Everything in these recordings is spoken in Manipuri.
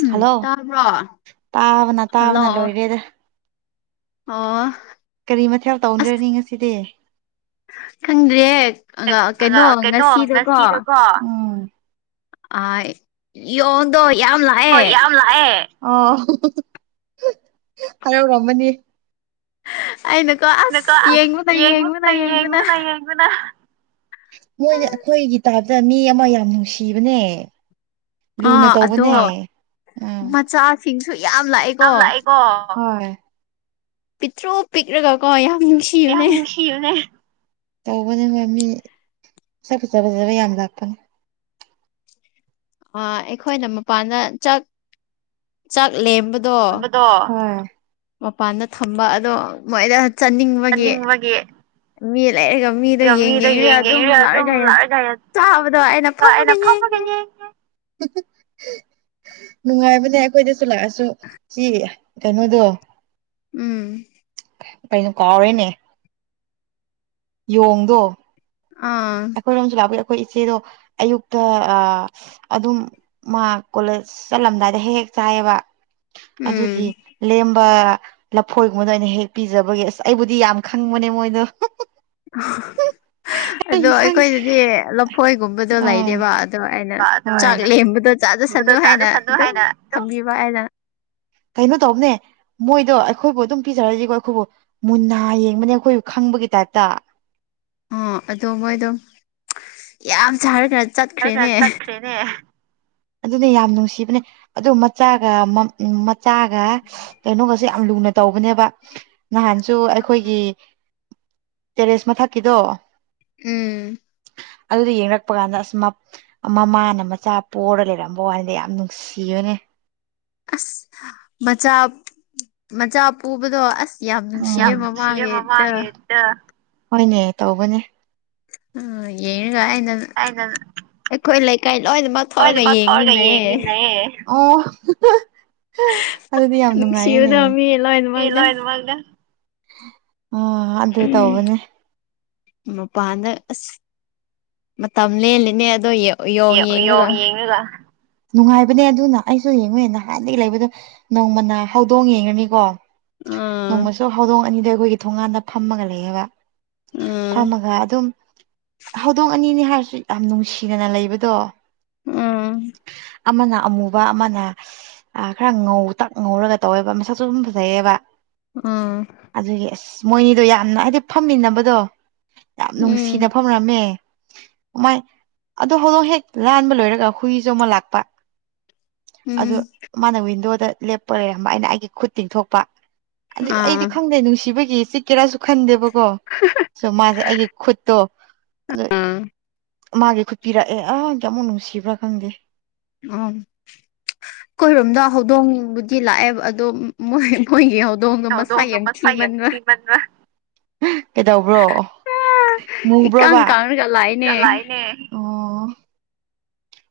ꯎꯝ ꯍꯂꯣ ꯇꯥꯕ꯭ꯔꯣ ꯇꯥꯕꯅ ꯇꯥꯕꯅ ꯍꯜꯂꯣ ꯂꯣꯏꯔꯦꯗ ꯑꯣ ꯀꯔꯤ ꯃꯊꯦꯜ ꯑꯁ ꯇꯧꯒꯔꯅꯤ ꯉꯁꯤꯗꯤ ꯈꯪꯗ꯭ꯔꯦ ꯀꯩꯅꯣ ꯉꯁꯤꯗꯣꯀꯣ [unintelligible] ꯌꯥꯝ ꯂꯥꯛꯑꯦ ꯑꯣ ꯍꯥꯔꯥꯎꯔꯝꯃꯅꯤ ꯑꯩꯅꯀꯣ ꯏꯀꯣ ꯑꯁ ꯌꯦꯡꯕꯅ ꯌꯦꯡꯕꯅ ꯌꯦꯡꯉꯉꯗ ꯌꯦꯡꯕꯅ ꯌꯦꯡꯉꯉꯗ ꯌꯦꯡꯉꯅ ꯃꯣꯏꯅ ꯑꯩꯈꯣꯏꯒꯤ ꯇꯥꯏꯞꯇ ꯃꯤ ꯑꯃ ꯌꯥꯝ ꯅꯨꯡꯁꯤꯕꯅꯦ ꯂꯨꯅ ꯑꯥ ꯑꯗꯣ ꯇꯧꯕꯅꯦ ꯎꯝ ꯃꯆꯥꯁꯤꯡꯁꯨ ꯌꯥꯝ ꯌꯥꯝ ꯂꯥꯛꯑꯦꯀꯣ ꯍꯣꯏ ꯄꯤꯇ꯭ꯔꯨ ꯄꯤꯛꯔꯒꯀꯣ ꯌꯥꯝ ꯌꯥꯝ ꯅꯨꯡꯁꯤꯕꯅꯦ ꯅꯨꯡꯁꯤꯌꯨꯅꯦ ꯇꯧꯕꯅꯦ ꯍꯣꯏ ꯃꯤ ꯁꯛ ꯐꯖ ꯐꯖꯕ ꯌꯥꯝ ꯂꯥꯛꯄꯅꯦ ꯑ ꯑꯩꯈꯣꯏꯅ ꯃꯄꯥꯟꯗ ꯆꯥꯛ ꯆꯥꯛ ꯂꯦꯝꯕ [unintelligible] ꯍꯣꯏ ꯃꯄꯥꯟꯗ ꯊꯝꯕ ꯑꯗꯣ ꯃꯣꯏꯗ ꯆꯠꯅꯤꯡꯕꯒꯤ ꯆꯥꯅꯤꯡꯕꯒꯤ ꯃꯤ ꯂꯩꯔꯒ ꯃꯤꯗꯣ ꯌꯦꯡ ꯌꯦꯡꯔꯒ ꯑꯗꯨꯝ ꯂꯥꯛꯔꯒ ꯆꯥꯕꯗꯣ ꯑꯩꯅ ꯐꯝꯃꯒ ꯌꯦꯡꯉꯦ [unintelligible] ꯅꯨꯡꯉꯥꯏꯕꯅꯦ ꯑꯩꯈꯣꯏꯗꯁꯨ ꯂꯥꯛꯑꯁꯨ ꯁꯤ ꯀꯩꯅꯣꯗꯣ ꯎꯝ ꯀꯩꯅ ꯀꯥꯎꯋꯦꯅꯦ ꯌꯣꯡꯗꯣ ꯑꯥ ꯑꯩꯈꯣꯏꯔꯣꯝꯁꯨ ꯂꯥꯛꯄꯒꯤ ꯑꯩꯈꯣꯏ ꯏꯆꯦꯗꯣ ꯑꯌꯨꯛꯇ ꯑꯗꯨꯝ ꯃꯥ ꯀꯣꯂꯦꯖ ꯆꯠꯂꯝꯗꯥꯏꯗ ꯍꯦꯛ ꯆꯥꯏꯕ ꯎꯝ ꯑꯗꯨꯒꯤ ꯂꯐꯣꯏꯒꯨꯝꯕꯗ ꯑꯣꯏꯅ ꯍꯦꯛ ꯄꯤꯖꯕꯒꯤ ꯑꯁ ꯑꯩꯕꯨꯗꯤ ꯌꯥꯝ ꯈꯪꯕꯅꯦ ꯃꯣꯏꯗꯣ ꯑꯗꯣ ꯑꯩ ꯁꯪ ꯑꯩꯈꯣꯏꯗꯗꯤ ꯂꯐꯣꯏꯒꯨꯝꯕꯗꯣ ꯑꯥ ꯂꯩꯔꯕ ꯑꯗꯣ ꯑꯩꯅ ꯑꯗꯣ ꯆꯥꯛ ꯑꯩꯅ ꯂꯦꯝꯕꯗ ꯈꯪꯕꯗꯣ ꯆꯥꯖꯁꯅꯨ ꯍꯥꯏꯅ ꯆꯥꯖꯁꯅꯨ ꯑꯗꯨꯝ ꯍꯥꯏꯅ ꯊꯝꯕꯤꯕ ꯑꯩꯅ ꯀꯩꯅꯣ ꯇꯧꯕꯅꯦ ꯃꯣꯏꯗꯣ ꯑꯩꯈꯣꯏꯕꯨ ꯑꯗꯨꯝ ꯄꯤꯖꯔꯗꯤꯀꯣ ꯑꯩꯈꯣꯏꯕꯨ ꯃꯨꯟꯅ ꯌꯦꯡꯕꯅꯦ ꯑꯩꯈꯣꯏꯕꯨꯪ ꯀꯨꯝ ꯀ ꯇꯠꯇ ꯑꯣ ꯑꯗꯣ ꯃꯣꯏꯗꯣ ꯌꯥꯝ ꯁꯥꯔ ꯈ꯭ꯔ ꯈꯔ ꯈꯔ ꯆꯠꯈ꯭ꯔꯦꯅꯦ ꯑꯗꯨ ꯌꯥꯝ ꯅꯨꯡꯁꯤꯕꯅꯦ ꯑꯗꯨ ꯃꯆꯥꯒ ꯃꯆꯥꯒ ꯀꯩꯅꯣꯒꯁꯦ ꯌꯥꯝ ꯂꯨꯅ ꯇꯧꯕꯅꯦꯕ ꯅꯍꯥꯟꯁꯨ ꯑꯩꯈꯣꯏꯒꯤ ꯇꯦꯔꯦꯁ ꯃꯊꯛꯀꯤꯗꯣ ꯎꯝ ꯑꯗꯨꯗ ꯌꯦꯡꯛꯄ ꯀꯥꯟꯗ ꯑꯁ ꯃꯃꯥꯅ ꯃꯆꯥ ꯄꯔ ꯂꯩꯔꯝꯕ ꯋꯥꯅꯤꯗ ꯌꯥꯝ ꯅꯨꯡꯁꯤꯌꯨꯅꯦ ꯑꯁ ꯃꯆꯥ ꯃꯆꯥ ꯄꯨꯕꯗꯣ ꯑꯁ ꯌꯥꯝ ꯅꯨꯡꯁꯤꯌꯦ ꯃꯃꯥꯡꯉꯦꯇ ꯍꯣꯏꯅꯦ ꯇꯧꯕꯅꯦ ꯑ ꯌꯦꯒꯅꯅ ꯑꯩꯈꯣꯏ ꯂꯩ ꯍꯗ ꯃꯥ ꯊꯔꯒ ꯌꯦꯡꯃꯤꯅꯦ ꯎ ꯑꯗꯨꯗꯤ ꯌꯥꯝ ꯅꯨꯡꯉꯥꯏꯦꯅꯦ ꯅꯨꯡꯁꯤꯕꯗꯣ ꯃꯤ ꯂꯣꯏꯅꯃꯛꯅ ꯑ ꯑꯗꯨ ꯇꯧꯕꯅꯦ ꯃꯄꯥꯟꯗ ꯑꯁ ꯃꯇꯝ ꯂꯦꯜꯂꯤꯅꯦ ꯑꯗꯣ ꯌꯦ ꯌꯦꯣꯡ ꯌꯦꯡꯅꯨꯒ ꯅꯨꯡꯉꯥꯏꯕꯅꯦ ꯑꯗꯨꯅ ꯑꯩꯁꯨ ꯌꯦꯡꯉꯨ ꯅꯍꯥꯟꯗꯒꯤ ꯂꯩꯕꯗꯣ ꯅꯣꯡꯃꯅꯥ ꯍꯧꯗꯣꯡ ꯌꯦꯡꯉꯅꯤꯀꯣ ꯅꯣꯡꯃꯁꯨ ꯍꯧꯗꯣꯡ ꯑꯅꯤꯗ ꯑꯩꯈꯣꯏꯒꯤ ꯊꯣꯡꯒꯥꯟꯗ ꯐꯝꯃꯒ ꯂꯩꯑꯕ ꯐꯝꯃꯒ ꯑꯗꯨꯝ ꯍꯧꯗꯣꯡ ꯑꯅꯤꯅꯤ ꯍꯥꯏꯔꯁꯨ ꯌꯥꯝ ꯅꯨꯡꯁꯤꯅꯅ ꯂꯩꯕ ꯗꯣ ꯑ ꯑꯃꯅ ꯑꯃꯨꯕ ꯑꯃꯅ ꯑ ꯈꯔ ꯉꯧ ꯇꯛ ꯉꯧꯔꯒ ꯇꯧꯋꯦꯕ ꯃꯁꯛꯁꯨ ꯑꯗꯨꯝ ꯐꯖꯩꯑꯕ ꯎꯝ ꯃꯣꯏꯅꯤꯗꯣ ꯌꯥꯝꯅ ꯍꯥꯏꯗꯤ ꯐꯝꯃꯤꯟꯅꯕꯗꯣ ꯌꯥꯝ ꯅꯨꯡꯁꯤꯅ ꯎꯝ ꯐꯝꯅꯔꯝꯃꯦ ꯃꯃꯥꯏ ꯑꯣ ꯍꯗꯣꯡ ꯍꯦꯛ ꯂꯥꯟꯕ ꯂꯣꯏꯔꯒ ꯍꯨꯏꯁꯨ ꯑꯃ ꯂꯥꯛꯄ ꯑꯗꯨ ꯎꯝ ꯃꯥꯅ ꯋꯤꯟꯗꯣꯗ ꯂꯦꯞꯄ ꯂꯩꯔꯝꯕ ꯑꯩꯅ ꯑꯩꯒꯤ ꯈꯨꯠ ꯇꯤꯡꯊꯣꯛꯄ ꯑꯗꯨ ꯑꯥ ꯑꯩꯗꯤ ꯈꯪꯗꯦ ꯅꯨꯡꯁꯤꯕꯒꯤ ꯆꯤ ꯀꯦꯔꯥꯁꯨ ꯈꯟꯗꯦꯕ ꯀꯣ ꯁꯣ ꯃꯥꯁꯦ ꯑꯩꯒꯤ ꯈꯨꯠꯇꯣ ꯑꯥ ꯃꯥꯒꯤ ꯈꯨꯠ ꯄꯤꯔꯛꯑꯦ ꯑ ꯀꯦꯃꯣ ꯎꯁꯤꯕ꯭ꯔ ꯈꯥꯟꯗꯦ ꯎꯝ ꯑꯩꯈꯣꯏꯔꯣꯝꯗ ꯍꯧꯗꯣꯡꯕꯨꯗꯤ ꯂꯥꯛꯑꯦꯕ ꯑꯗꯣ ꯃꯣꯏꯣꯏꯒꯤ ꯍꯧ ꯗꯉ ꯍꯧꯗꯣꯡꯗꯣ ꯃꯁꯥꯏꯦꯝ ꯊꯤ ꯃꯁꯛ ꯌꯥꯝ ꯃꯕ ꯊꯤꯃꯟꯕ ꯀꯩꯗꯧꯕ꯭ꯔꯣ ꯏꯀꯪ ꯃꯨꯕ꯭ꯔꯣꯕ ꯀꯪꯔꯒ ꯂꯥꯛꯏꯅꯦ ꯂꯥꯛꯅꯦ ꯑꯣ ꯑꯣ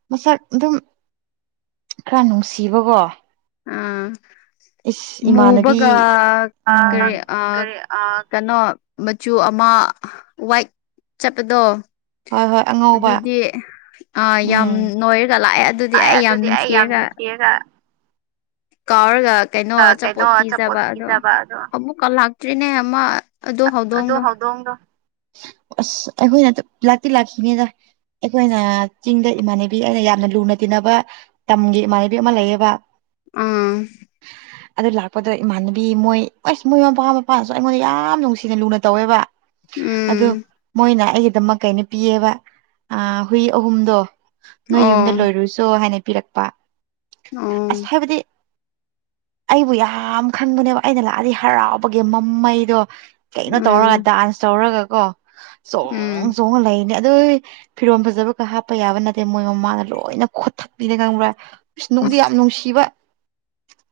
ꯃꯁꯛ ꯑꯗꯨꯝ ꯈꯔ ꯅꯨꯡꯁꯤꯕꯀꯣ ꯑꯥ ꯏꯁ ꯏꯃꯥꯟꯅꯕꯤ ꯃꯨꯕꯒ ꯑꯥ ꯀꯔꯤ ꯑ ꯀꯔꯤ ꯑꯥ ꯀꯩꯅꯣ ꯃꯆꯨ ꯑꯃ ꯋꯥꯏꯛ ꯆꯠꯄꯗꯣ ꯍꯣꯏ ꯍꯣꯏ ꯑꯉꯧꯕ ꯑꯗꯨꯗꯤ ꯑ ꯌꯥꯝ ꯎꯝ ꯅꯣꯏꯔꯒ ꯂꯥꯛꯑꯦ ꯑꯗꯨꯗꯤ ꯑꯩ ꯌꯥꯝ ꯅꯨꯡꯁꯤꯔꯒ ꯁꯤꯒ ꯀꯥꯎꯔꯒ ꯀꯩꯅꯣ ꯀꯩꯅꯣ ꯑꯆꯥꯄꯣꯠ ꯄꯤꯖꯕ ꯑꯗꯣ ꯄꯤꯖꯕ ꯑꯃꯨꯛꯀ ꯂꯥꯛꯇ꯭ꯔꯤꯅꯦ ꯑꯃ ꯑꯗꯨ ꯑꯣ ꯍꯧꯗꯣꯡꯗꯣ ꯍꯧꯗꯣꯡꯗꯣ ꯑꯁ ꯑꯩꯈꯣꯏꯅ ꯂꯥꯛꯇꯤ ꯂꯥꯛꯈꯤꯅꯦꯗ ꯑꯩꯈꯣꯏꯅ ꯆꯤꯡꯗ ꯏꯃꯥꯟꯅꯕꯤ ꯑꯩꯅ ꯌꯥꯝꯅ ꯂꯨꯅ ꯇꯤꯟꯅꯕ ꯇꯝꯒꯤ ꯏꯃꯥꯟꯅꯕꯤ ꯑꯃ ꯂꯩꯌꯦꯕ ꯑꯥ ꯑꯗꯨ ꯂꯥꯛꯄꯗꯨꯗ ꯏꯃꯥꯟꯅꯕꯤ ꯃꯣꯏ ꯑꯁ ꯃꯣꯏ ꯃ ꯃꯄꯥ ꯃꯄꯥꯅꯁꯨ ꯑꯩꯉꯣꯟꯗ ꯌꯥꯝ ꯅꯨꯡꯁꯤꯅ ꯂꯨꯅ ꯇꯧꯋꯦꯕ ꯑꯗꯨ ꯎꯝ ꯃꯣꯏꯅ ꯑꯩꯒꯤꯗꯃꯛ ꯀꯩꯅꯣ ꯄꯤꯌꯦꯕ ꯑ ꯍꯨꯏ ꯑꯍꯨꯝꯗꯣ ꯅꯣꯏ ꯑꯣ ꯌꯨꯝꯗ ꯂꯣꯏꯔꯨꯁꯣ ꯍꯥꯏꯅ ꯄꯤꯔꯛꯄ ꯑꯣ ꯑꯁ ꯍꯥꯏꯕꯗꯤ ꯑꯩꯕꯨ ꯌꯥꯝ ꯈꯟꯕꯅꯦꯕ ꯑꯩꯅ ꯂꯥꯛꯑꯗꯤ ꯍꯔꯥꯎꯕꯒꯤ ꯃꯃꯩꯗꯣ ꯀꯩꯅꯣ ꯎꯝ ꯇꯧꯔꯒ ꯗꯥꯟꯁ ꯇꯧꯔꯒ ꯀꯣ ꯎꯝ ꯆꯣꯡ ꯆꯣꯡ ꯂꯩ ꯑꯗꯨ ꯐꯤꯔꯣꯝ ꯐꯖꯕꯒ ꯍꯥꯞꯄ ꯌꯥꯕ ꯅꯠꯇꯦ ꯃꯣꯏ ꯃꯃꯥꯅ ꯂꯣꯏꯅ ꯈꯣ ꯊꯛꯄꯤꯅ ꯈꯪꯕ꯭ꯔꯥ ꯁꯅꯨꯡꯗꯤ ꯌꯥꯝ ꯅꯨꯡꯁꯤꯕ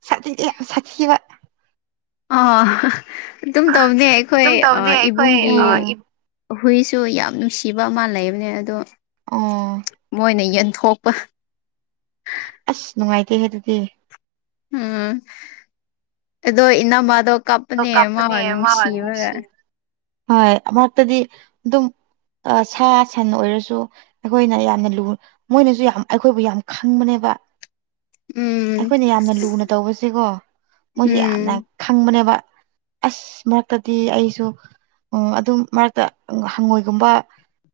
ꯁꯥꯊꯤꯗꯤ ꯌꯥꯝ ꯁꯥꯊꯤꯕ ꯑ ꯑꯗꯨꯝ ꯇꯧꯅꯦ ꯑꯩꯈꯣꯏ ꯑꯗꯨꯝ ꯇꯧꯅꯦ ꯑꯩꯈꯣꯏ ꯏꯕꯨꯡꯒꯤ ꯑ ꯍꯨꯏꯁꯨ ꯌꯥꯝ ꯅꯨꯡꯁꯤꯕ ꯑꯃ ꯂꯩꯕꯅꯦ ꯑꯗꯣ ꯎꯝ ꯊꯣꯛꯣꯄ ꯑꯁ ꯅꯨꯡꯉꯥꯏꯇꯦꯍꯦ ꯑꯗꯨꯗꯤ ꯎꯝ ꯑꯗꯨꯗꯣ ꯏꯅꯥ ꯃꯥꯗ ꯀꯞꯅꯦ ꯀꯞꯄꯅꯦ ꯃꯥꯃ ꯃꯥ ꯅꯨꯡꯁꯤꯕꯒ ꯅꯨꯡꯁꯤ ꯍꯣꯏ ꯃꯥꯛꯇꯗꯤ ꯑꯗꯨꯝ ꯁꯥ ꯁꯟ ꯑꯣꯏꯔꯁꯨ ꯑꯩꯈꯣꯏꯅ ꯌꯥꯝꯅ ꯂꯨ ꯃꯣꯏꯅꯁꯨ ꯌꯥꯝ ꯑꯩꯈꯣꯏꯕꯨ ꯌꯥꯝ ꯈꯪꯕꯅꯦꯕ ꯋꯥ ꯎꯝ ꯑꯩꯈꯣꯏꯅ ꯌꯥꯝꯅ ꯂꯨꯅ ꯇꯧꯕꯁꯦꯀꯣ ꯃꯣꯏꯁꯦ ꯌꯥꯝꯅ ꯎꯝ ꯈꯪꯕꯅꯦꯕ ꯑꯁ ꯃꯠꯇꯗꯤ ꯑꯩꯁꯨ ꯎꯝ ꯑꯗꯨꯝ ꯃꯔꯛꯇ ꯍꯪꯉꯣꯏꯒꯨꯝꯕ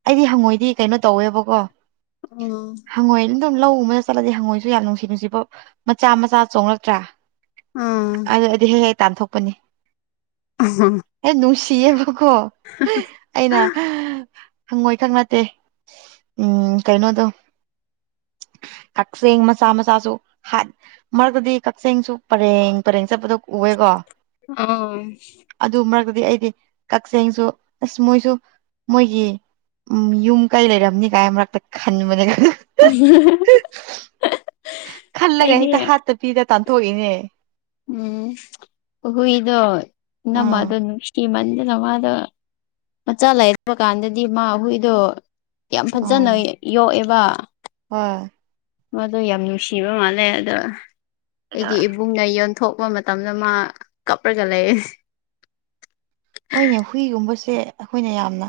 ꯑꯩꯗꯤ ꯍꯪꯉꯣꯏꯗꯤ ꯀꯩꯅꯣ ꯇꯧꯋꯦꯕꯀꯣ ꯎꯝ ꯍꯪꯉꯣꯏ ꯑꯗꯨꯝ ꯂꯧ ꯎꯕꯗ ꯆꯠꯂꯗꯤ ꯍꯪꯉꯣꯏꯁꯨ ꯌꯥꯝ ꯅꯨꯡꯁꯤ ꯅꯨꯡꯁꯤꯕꯥꯎ ꯃꯆꯥ ꯃꯆꯥ ꯆꯣꯡꯂꯛꯇ꯭ꯔꯥ ꯎꯝ ꯑꯗꯨꯗꯤ ꯍꯦꯛ ꯍꯦꯛ ꯇꯥꯟꯊꯣꯛꯄꯅꯤ ꯑꯦ ꯅꯨꯡꯁꯤꯕ ꯀꯣ ꯑꯩꯅ ꯍꯪꯉꯣꯏ ꯈꯛ ꯅꯠꯇꯦ ꯎꯝ ꯀꯩꯅꯣꯗꯣ [unintelligible] ꯀꯛꯆꯦꯡ ꯃꯆꯥ ꯃꯆꯥꯁꯨ ꯃꯔꯛꯇꯗꯤ ꯀꯛꯆꯤꯡꯁꯨ ꯄꯔꯦꯡ ꯄꯔꯦꯡ ꯆꯠꯄꯗ ꯎꯑꯦꯀꯣ ꯑꯥ ꯗꯤ ꯑꯩꯗꯤ ꯀꯛꯆꯤꯡꯁꯨ ꯑꯁ ꯃꯣꯏꯁꯨ ꯃꯣꯏꯒꯤ ꯎꯝ ꯌꯨꯝ ꯀꯩ ꯂꯩꯔꯝꯅꯤ ꯀꯥꯏ ꯃꯔꯛꯇ ꯈꯟꯕꯅꯦ ꯈꯜꯂꯒ ꯑꯩꯗꯤ ꯍꯦꯛꯇ ꯍꯥꯠꯇ ꯄꯤꯔ ꯇꯥꯟꯊꯣꯛꯏꯅꯦ ꯎꯝ ꯑꯣꯍꯣ ꯏꯣ ꯅꯃ ꯑꯥ ꯑꯗꯨ ꯅ ꯁꯤꯤ ꯃꯅꯤ ꯑꯗꯨꯩꯅ ꯃꯥꯗ ꯃꯆꯥ ꯂꯩꯔꯕ ꯀꯥꯟꯗꯗꯤ ꯃꯥ ꯍꯨꯏꯗꯣ ꯌꯥꯝ ꯐꯖꯅ ꯌꯣꯛꯑꯦꯕ ꯍ ꯃꯗꯣ ꯌꯥꯝ ꯅꯨꯡꯁꯤꯕ ꯃꯥꯜꯂꯦ ꯑꯗꯣ ꯑꯩꯒꯤ ꯏꯕꯨꯡꯅ ꯌꯣꯟ ꯊꯣꯛꯄ ꯃꯇꯝꯗ ꯃꯥ ꯀꯞꯄꯒ ꯂꯩ ꯍꯣꯏꯅꯦ ꯍꯨꯏꯒꯨꯝꯕꯁꯦ ꯑꯩꯈꯣꯏꯅ ꯌꯥꯝꯅ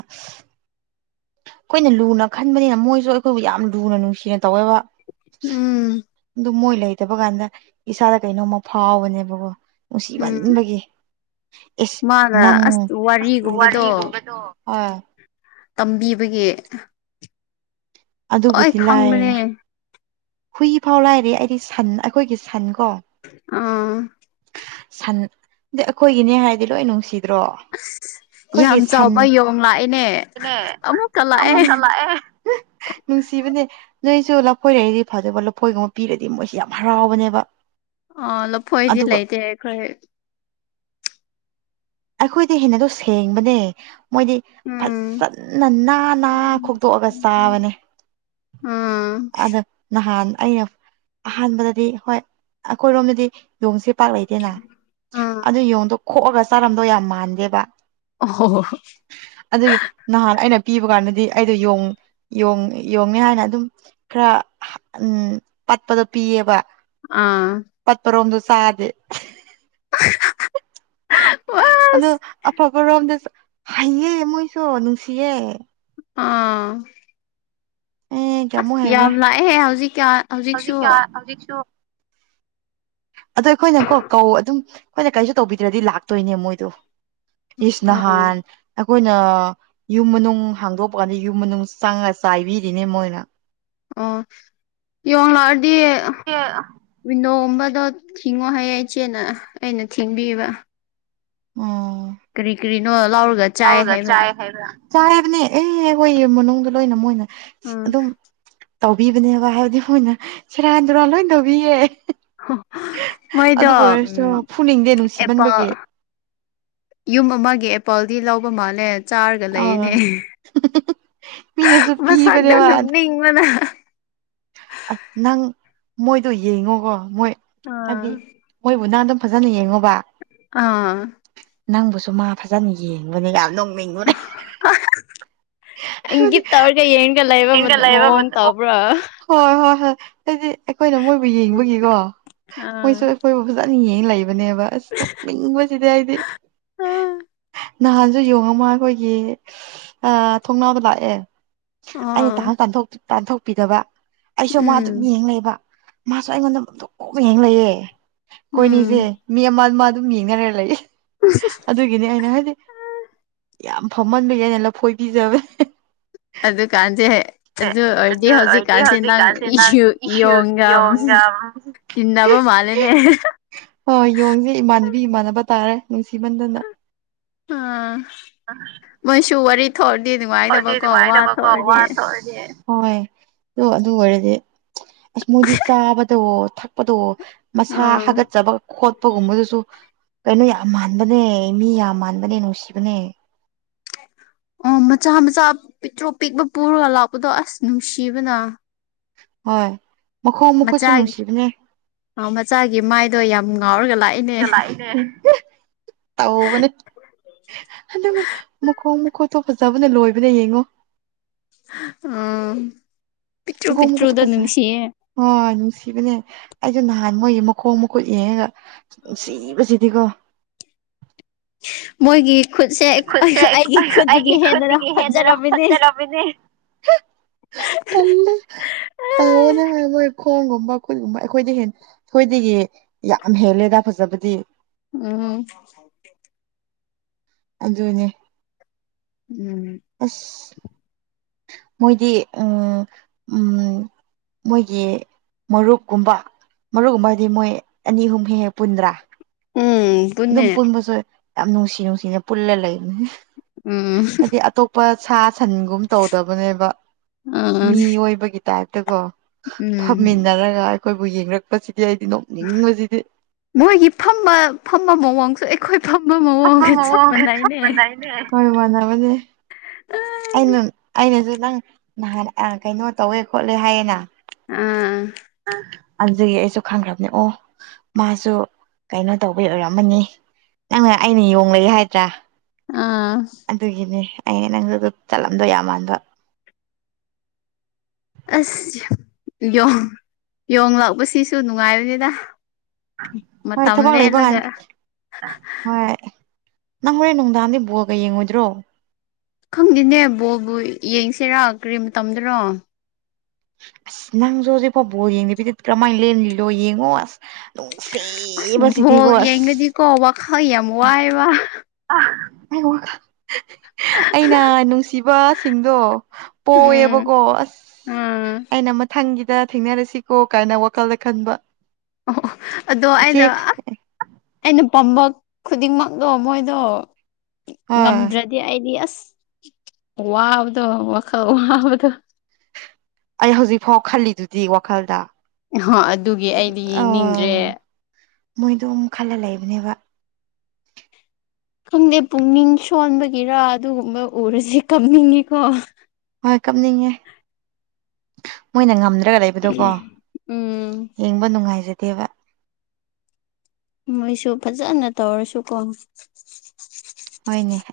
ꯑꯩꯈꯣꯏꯅ ꯂꯨꯅ ꯈꯟꯕꯅꯤꯅ ꯃꯣꯏꯁꯨ ꯑꯩꯈꯣꯏꯕꯨ ꯌꯥꯝ ꯂꯨꯅ ꯅꯨꯡꯁꯤꯅ ꯇꯧꯋꯦꯕ ꯎꯝ ꯑꯗꯨ ꯃꯣꯏ ꯂꯩꯇꯕ ꯀꯥꯟꯗ ꯏꯁꯥꯗ ꯀꯩꯅꯣꯝꯃ ꯐꯥꯎꯕꯅꯦꯕꯀꯣ ꯎꯝ ꯅꯨꯡꯁꯤꯃꯟꯕꯒꯤ ꯏꯁ ꯃꯥꯅ ꯅꯪ ꯑꯁ ꯋꯥꯔꯤꯒꯨꯝꯕꯗꯣ ꯇꯝꯕꯤꯕꯒꯤ ꯂꯣꯏ ꯑꯗꯨꯕꯨꯗꯤ ꯂꯥꯏꯑꯦ ꯈꯪꯕꯅꯦ ꯍꯨꯏ ꯐꯥꯎ ꯂꯥꯏꯔꯦ ꯑꯩꯗꯤ ꯁꯟ ꯑꯩꯈꯣꯏꯒꯤ ꯁꯟ ꯀꯣ ꯑꯥ ꯁꯟ ꯑ ꯑꯩꯈꯣꯏꯒꯤꯅꯦ ꯍꯥꯏꯗꯤ ꯂꯣꯏ ꯅꯨꯡꯁꯤꯗ꯭ꯔꯣ ꯑꯩꯈꯣꯏꯒꯤ ꯌꯥꯝ ꯆꯥꯎꯕ ꯌꯣꯡ ꯂꯥꯛꯑꯦꯅꯦ ꯁꯟꯅꯦ ꯑꯃꯨꯛꯀ ꯂꯥꯛꯑꯦ ꯑꯃꯨꯅ ꯂꯥꯛꯑꯦ ꯅꯨꯡꯁꯤꯕꯅꯦ ꯅꯣꯏꯁꯨ ꯂꯐꯣꯏꯔꯛꯏꯅꯦ ꯐꯖꯕ ꯂꯐꯣꯏꯒꯨꯝꯕ ꯄꯤꯔꯗꯤ ꯃꯣꯏꯁꯤ ꯌꯥꯝ ꯍꯔꯥꯎꯕꯅꯦꯕ ꯑ ꯂꯐꯣꯏꯗꯤ ꯑꯗꯨꯒ ꯂꯩꯇꯦ ꯑꯩꯈꯣꯏ ꯑꯩꯈꯣꯏꯗꯤ ꯍꯦꯟꯅꯗꯣ ꯁꯦꯡꯕꯅꯦ ꯃꯣꯏꯗꯤ ꯎꯝ ꯐꯖꯅ ꯅꯥ ꯅꯥ ꯈꯣꯛꯇꯣꯛꯑꯒ ꯆꯥꯕꯅꯦ ꯎꯝ ꯑꯗ ꯅꯍꯥꯟ ꯑꯩꯅ ꯑꯍꯥꯟꯕꯗꯗꯤ ꯍꯣꯏ ꯑꯩꯈꯣꯏꯔꯣꯝꯗꯗꯤ ꯌꯣꯡꯁꯦ ꯄ ꯂꯩꯇꯦꯅ ꯎꯝ ꯑꯗꯨ ꯌꯦꯡꯣꯟꯗꯣ ꯈꯣꯛꯑꯒ ꯆꯥꯔꯝꯗꯣ ꯌꯥꯝ ꯃꯥꯟꯗꯦꯕ ꯑꯣ ꯑꯗꯨꯒꯤ ꯅꯍꯥꯟ ꯑꯩꯅ ꯄꯤꯕ ꯀꯥꯟꯗꯗꯤ ꯑꯩꯗꯣ ꯌꯦꯣꯡꯉꯦ ꯍꯥꯏꯅ ꯑꯗꯨꯝ ꯈꯔ ꯎꯝ ꯄꯠꯄꯗ ꯄꯤꯌꯦꯕ ꯑꯥ ꯁꯥꯗꯦ [unintelligible] ꯑꯗꯣ ꯑꯁ ꯑꯐꯕ ꯔꯣꯝꯗ ꯍꯩꯌꯦ ꯃꯣꯏꯁꯨ ꯅꯨꯡꯁꯤꯌꯦ ꯑꯥ ꯑꯦ ꯑꯁ ꯀꯌꯥꯃꯨꯛ ꯍꯩꯕ꯭ꯔꯥ ꯌꯥꯝ ꯂꯥꯛꯑꯦ ꯍꯧꯖꯤꯛꯀ ꯍꯧꯖꯤꯛꯁꯨ ꯍꯧꯖꯤꯛ ꯀꯌꯥ ꯍꯧꯖꯤꯛꯁꯨ ꯑꯗꯣ ꯑꯩꯈꯣꯏꯅꯀꯣ ꯀꯧ ꯑꯗꯨꯝ ꯑꯩꯈꯣꯏꯅ ꯀꯔꯤꯁꯨ ꯇꯧꯕꯤꯗ꯭ꯔꯗꯤ ꯂꯥꯛꯇꯣꯏꯅꯦ ꯃꯣꯏꯗꯣ ꯑꯣ ꯏꯁꯅꯍꯥꯟ ꯑꯩꯈꯣꯏꯅ ꯌꯨꯝ ꯃꯅꯨꯡ ꯍꯥꯡꯗꯣꯛꯄ ꯀꯥꯟꯗ ꯌꯨꯝ ꯃꯅꯨꯡ ꯆꯪꯉꯒ ꯆꯥꯏꯕꯤꯔꯤꯅꯦ ꯃꯣꯏꯅ ꯑꯣ ꯏ ꯋꯥ ꯑꯦ ꯂꯥꯛꯑꯔꯗꯤꯅꯣ ꯄꯨꯝꯕꯗꯣ ꯊꯤꯡꯉꯣ ꯍꯌꯦ ꯏꯆꯦꯅ ꯑꯩꯅ ꯊꯤꯡꯕꯤꯕ ꯎꯝ ꯀꯔꯤ ꯀꯔꯤꯅꯣ ꯂꯥꯎꯔꯒ ꯆꯥꯏ ꯍꯥꯏꯕ꯭ꯔꯥ ꯆꯥꯦꯕꯅꯦ ꯑꯦꯍ ꯍꯣꯏ ꯃꯅꯨꯡꯗ ꯂꯣꯏꯅ ꯃꯣꯏꯅ ꯑꯥ ꯑꯗꯨꯝ ꯇꯧꯕꯤꯕꯅꯦꯕ ꯍꯥꯏꯕꯗꯤ ꯃꯣꯏꯅ ꯁꯦꯔꯥꯟ ꯇꯨꯔꯥꯟ ꯂꯣꯏ ꯇꯧꯕꯤꯌꯦ ꯃꯣꯏꯗ ꯑꯗꯨꯕꯨ ꯎ ꯑꯣꯏꯔꯁꯨ ꯐꯨꯅꯤꯡꯗꯦ ꯑꯦꯄꯣ ꯅꯨꯡꯁꯤꯃꯟꯕꯒꯤ ꯌꯨꯝ ꯑꯃꯒꯤ ꯑꯦꯄꯥꯜꯗꯤ ꯂꯧꯕ ꯃꯥꯜꯂꯦ ꯆꯥꯔꯒ ꯂꯩꯅꯦ ꯑꯥ ꯃꯤꯅꯁꯨ ꯃꯁꯛꯅ ꯅꯨꯅꯤꯡꯕꯅ ꯑ ꯅꯪ ꯃꯣꯏꯗꯣ ꯌꯦꯡꯉꯣꯀꯣ ꯃꯣꯏ ꯑꯥ ꯍꯥꯏꯗꯤ ꯃꯣꯏꯕꯨ ꯅꯥꯟ ꯑꯗꯨꯝ ꯐꯖꯅ ꯌꯦꯡꯉꯨꯕ ꯑꯥ ꯅꯪꯕꯨꯁꯨ ꯃꯥ ꯐꯖꯅ ꯌꯦꯡꯕꯅꯦ ꯌꯥꯝ ꯅꯣꯡ ꯃꯤꯡꯉꯨꯔꯦ ꯍꯤ ꯇꯋꯥ꯭ꯔꯒ ꯌꯦꯟꯒ ꯂꯩꯕ ꯃ ꯌꯦꯡꯒ ꯂꯩꯕ ꯃꯪ ꯃꯇꯝ ꯇꯎꯕ꯭ꯔꯥ ꯍꯣꯏ ꯍꯣꯏ ꯍꯥꯏꯗꯤ ꯑꯩꯈꯣꯏꯅ ꯃꯣꯏꯕꯨ ꯌꯦꯡꯕꯒꯤꯀꯣ ꯑꯥ ꯃꯣꯏꯁꯨ ꯑꯩꯈꯣꯏꯕꯨ ꯐꯖꯅ ꯌꯦꯡꯉ ꯂꯩꯕ ꯅꯦꯕ ꯑꯁ ꯇꯅꯤꯡꯕꯁꯤꯗꯤ ꯍꯥꯏꯗꯤ ꯑꯥ ꯅꯍꯥꯟꯁꯨ ꯌꯦꯡꯉꯝ ꯑꯃ ꯑꯩꯈꯣꯏꯒꯤ ꯊꯣꯡꯅꯥꯕ ꯂꯥꯛꯑꯦ ꯑꯩꯅ ꯑꯣ ꯇꯍꯥꯟ ꯇꯥꯟꯊꯣꯛꯄꯤꯗꯕ ꯑꯩꯁꯨ ꯃꯥ ꯎꯝ ꯑꯗꯨꯝ ꯌꯦꯡ ꯂꯩꯕ ꯃꯥꯁꯨ ꯑꯩꯉꯣꯟꯗ ꯑꯃꯇꯣꯛ ꯀꯣꯛꯅ ꯌꯦꯡ ꯂꯩꯑ ꯎꯝ ꯀꯣꯏꯅꯤꯁꯦ ꯃꯤ ꯑꯃ ꯃꯥ ꯑꯗꯨꯝ ꯌꯦꯡꯅꯔ ꯂꯩꯌꯦꯦ ꯑꯗꯨꯒꯤꯅꯦ ꯑꯩꯅ ꯍꯥꯏꯗꯤ ꯌꯥꯝ ꯐꯝꯍꯟꯕꯒꯤꯅ ꯂꯐꯣꯏ ꯤꯖꯕ ꯑꯗꯨꯗ ꯀꯥꯥꯟꯖꯦꯦ ꯑꯗꯨ ꯑꯣꯏꯔꯗꯤ ꯍꯧꯖꯤꯛꯀꯥꯟꯁꯤꯦ ꯅꯪ ꯌꯦꯣꯡꯒ ꯌꯣꯡꯒ ꯇꯤꯟꯅ ꯋꯥꯣ ꯃꯥꯂꯦꯅꯦ ꯑ ꯌꯦꯣꯡꯁꯦ ꯏꯃꯥꯟꯅꯕꯤ ꯏꯃꯥꯟꯅꯕ ꯇꯥꯔꯦ ꯅꯨꯡꯁꯤꯃꯟꯗꯅ ꯑ ꯃꯣꯏꯁꯨꯨꯋꯥꯔꯤ ꯑꯣꯗꯤꯦꯗꯤꯉꯥꯏꯗꯕꯀꯣ ꯋꯥ ꯇ ꯑꯣꯏꯗꯤꯦ ꯍꯣꯏ ꯑꯗꯣ ꯑꯗꯨ ꯑꯣꯏꯔꯗꯤ ꯑꯁ ꯃꯣꯏꯗꯤ ꯆꯥꯕꯗ ꯊꯛꯄꯗ ꯃꯁꯥ ꯑꯥ ꯍꯥꯒꯠꯆꯕ ꯈꯣꯠꯄ ꯑꯄꯒꯨꯝꯕꯗꯨꯁꯨ ꯀꯩꯅꯣ ꯌꯥꯝ ꯃꯥꯟꯕꯅꯦ ꯃꯤ ꯌꯥꯝ ꯃꯥꯟꯕꯅꯦ ꯅꯨꯡꯁꯤꯕꯅꯦ ꯑꯣ ꯃꯆꯥ ꯃꯆꯥ ꯄꯤꯛꯇ꯭ꯔꯣ ꯄꯤꯛꯄ ꯄꯨꯔꯒ ꯂꯥꯛꯄꯗꯣ ꯑꯁ ꯅꯨꯡꯁꯤꯕꯅ ꯍꯣꯏ ꯃꯈꯣ ꯃꯨꯈꯣꯁꯨ ꯃꯆꯥꯒꯤ ꯅꯨꯡꯁꯤꯕꯅꯦ ꯑ ꯃꯆꯥꯒꯤ ꯃꯥꯏꯗꯣ ꯌꯥꯝ ꯉꯥꯎꯔꯒ ꯂꯥꯛꯏꯅꯦ ꯑꯥꯎ ꯃ ꯑꯇꯣꯞ ꯐꯖꯥꯕꯅ ꯂꯣꯏꯕꯗ ꯌꯦꯡꯉꯣ ꯑ ꯣꯃꯨꯒ ꯐꯖ ꯑꯣ ꯅꯨꯡꯁꯤꯕꯅꯦ ꯑꯩꯁꯨ ꯅꯍꯥꯟ ꯃꯣꯏꯒꯤ ꯃꯈꯣꯡ ꯃꯈꯨꯠ ꯌꯦꯡꯉꯒ ꯅꯨꯡ ꯁꯤꯕꯁꯤꯗꯤꯀꯣ ꯃꯣꯏꯒꯤ ꯈꯨꯠꯁꯦ ꯈꯨꯠꯁꯦ ꯑꯩꯒꯤ ꯈꯨꯠꯇꯒꯤ ꯑꯩꯒꯤ ꯍꯦꯟꯅ ꯈꯨꯠꯇꯒꯤ ꯍꯦꯟꯅꯅ ꯐꯖꯔꯝꯃꯤꯅꯦ ꯍꯣꯠꯖꯔꯕꯅꯦ ꯄꯜ ꯇꯉꯅꯦ ꯍꯥꯏ ꯑꯃꯈꯡ ꯉ ꯠꯒꯨꯝꯕ ꯑꯩꯈꯣꯏꯗ ꯍ ꯊꯣꯏꯗꯒꯤ ꯌꯥꯝ ꯍꯦꯜꯂꯦꯗ ꯐꯖꯕꯗꯤ ꯎꯝ ꯑꯗꯅꯦꯦ ꯎꯝ ꯑꯁ ꯃꯣꯏꯗꯤ ꯎꯝ ꯎꯝ ꯃꯣꯏꯒꯤ ꯃꯔꯨꯞꯀꯨꯝꯕ ꯃꯔꯨꯞꯀꯨꯝꯕꯗꯤ ꯃꯣꯏ ꯑꯅꯤ ꯑꯍꯨꯝ ꯍꯦꯛ ꯍꯦꯛ ꯄꯨꯟꯗ꯭ꯔꯥ ꯎꯝ ꯑꯗꯨꯝ ꯄꯨꯟꯅꯦ ꯄꯨꯟꯕꯁꯨ ꯌꯥꯝ ꯅꯨꯡꯁꯤ ꯅꯨꯡꯁꯤꯅ ꯄꯨꯜꯂ ꯂꯩꯕꯅꯤ ꯎꯝ ꯍꯥꯏꯗꯤ ꯑꯇꯣꯞꯄ ꯁꯥ ꯁꯥꯁꯟꯒꯨꯝ ꯇꯧꯗꯕꯅꯦꯕ ꯑꯥ ꯃꯤꯏꯕꯒꯤ ꯇꯥꯏꯞꯇꯀꯣ ꯎꯝ ꯐꯝꯃꯤꯟꯅꯔꯒ ꯑꯩꯈꯣꯏꯕꯨ ꯌꯦꯡꯂꯡꯛꯄꯁꯤ ꯃꯣꯏꯒꯤ ꯐꯝꯕ ꯐꯝꯕ ꯃꯑꯣꯡꯁꯨ ꯑꯩꯈꯣꯏ ꯊꯝꯕ ꯃꯑꯣꯒꯦ ꯃꯑꯣꯡꯒ ꯆꯞ ꯆꯄꯟꯥꯏꯅꯦ ꯃꯥꯟꯅꯩꯅꯦ ꯍꯣꯏ ꯃꯗꯕꯗꯤꯦ ꯑꯩꯅ ꯑꯩꯅꯁꯨ ꯅꯪ ꯅꯍꯥꯟ ꯀꯩꯅꯣ ꯇꯧꯋꯦ ꯈꯣꯠꯂꯦ ꯍꯥꯏꯌꯦꯅ ꯑꯥ ꯑꯗꯨꯒꯤ ꯑꯩꯁꯨ ꯈꯪꯈ꯭ꯔꯕꯅꯦ ꯑꯣ ꯃꯥꯁꯨ ꯀꯩꯅꯣ ꯇꯧꯕꯩ ꯑꯣꯏꯔꯝꯃꯅꯤ ꯅꯪꯅ ꯑꯩꯅ ꯌꯣꯡꯂꯦ ꯍꯥꯏꯗ꯭ꯔꯥ ꯑꯥ ꯑꯗꯨꯒꯤꯅꯦ ꯑ ꯅꯪꯗꯨ ꯆꯠꯂꯝꯗꯣꯏ ꯌꯥꯝ ꯃꯥꯟꯕ ꯑꯁ ꯌ ꯌꯣ ꯂꯥꯛꯄꯁꯤꯁꯨ ꯅꯨꯡꯉꯥꯏꯕꯅꯤꯗ ꯍꯣꯏ ꯃꯇꯝ ꯊꯕꯛ ꯂꯩꯕ ꯉꯥꯟ ꯂꯦꯜꯂꯒ ꯍꯣꯏ ꯅꯪ ꯍꯣꯔꯦꯟ ꯅꯨꯡꯗꯥꯡꯗꯤ ꯄꯨꯕꯑꯒ ꯌꯦꯡꯉꯣꯏꯗ꯭ꯔꯣ ꯈꯪꯗꯦꯅꯦ ꯕꯣꯕꯨ ꯌꯦꯡꯁꯤꯔꯥ ꯀꯔꯤ ꯃꯇꯝꯗꯨꯔꯣ ꯑꯁ ꯅꯪꯁꯨ ꯍꯧꯖꯤꯛ ꯐꯕ ꯌꯦꯡꯗꯦ ꯄꯤꯗꯤꯗꯤ ꯀꯔꯝꯍꯥꯏꯅ ꯂꯦꯟꯂꯣ ꯌꯦꯡꯉꯣ ꯑꯁ ꯑꯁ ꯚꯣꯜ ꯅꯨꯡꯁꯤꯕꯁꯤꯗꯤꯀꯣ ꯑꯁ ꯌꯦꯡꯒꯗꯤ ꯀꯣ ꯋꯥꯈꯜ ꯌꯥꯝ ꯋꯥꯏꯕ ꯍꯉꯣ ꯑꯩꯅ ꯅꯨꯡꯁꯤꯕꯁꯤꯡꯗꯣ ꯎꯝ ꯄꯣꯛꯑꯦꯕꯀꯣ ꯑꯁ ꯎꯝ ꯑꯩꯅ ꯃꯊꯪꯒꯤꯗ ꯊꯦꯡꯅꯔꯁꯤꯀꯣ ꯀꯥꯏꯅ ꯋꯥꯈꯜꯗ ꯈꯟꯕ ꯑꯣ ꯑꯗꯣ ꯏꯆꯦ ꯑꯩꯅ ꯑꯩꯅ ꯄꯥꯝꯕ ꯈꯨꯗꯤꯡꯃꯛꯅꯣ ꯃꯣꯏꯗꯣ ꯑ ꯉꯝꯗ꯭ꯔꯗꯤ ꯑꯩꯗꯤ ꯑꯁ ꯋꯥ ꯋꯥꯕꯗ ꯋꯥꯈ ꯋꯥꯗ ꯑꯩ ꯍꯧꯖꯤꯛ ꯐꯥꯎ ꯈꯜꯂꯤꯗꯨꯗꯤ ꯋꯥꯈꯜꯗ ꯍ ꯑꯗꯨꯒꯤ ꯑꯩꯗꯤ ꯑ ꯌꯦꯡꯅꯤꯡꯗ꯭ꯔꯦ ꯃꯣꯏꯗꯣ ꯑꯃꯨꯛ ꯈꯜꯂ ꯂꯩꯕꯅꯦꯕ ꯈꯪꯗꯦ ꯄꯨꯛꯅꯤꯡ ꯁꯣꯟꯕꯒꯤꯔ ꯑꯗꯨꯒꯨꯝꯕ ꯎꯔꯁꯤ ꯈꯪꯅꯤꯡꯉꯤꯀꯣ ꯍꯣꯏ ꯀꯞꯅꯤꯡꯉꯦ ꯃꯣꯏꯅ ꯉꯝꯅ ꯂꯩꯕꯗꯣ ꯀꯣ ꯎꯝ ꯌꯦꯡꯕ ꯅꯨꯡꯉꯥꯏꯖꯗꯦꯕ ꯃꯣꯏꯁꯨ ꯐꯖꯅ ꯇꯧꯔꯁꯨꯀꯣ ꯍꯣꯏꯅꯦ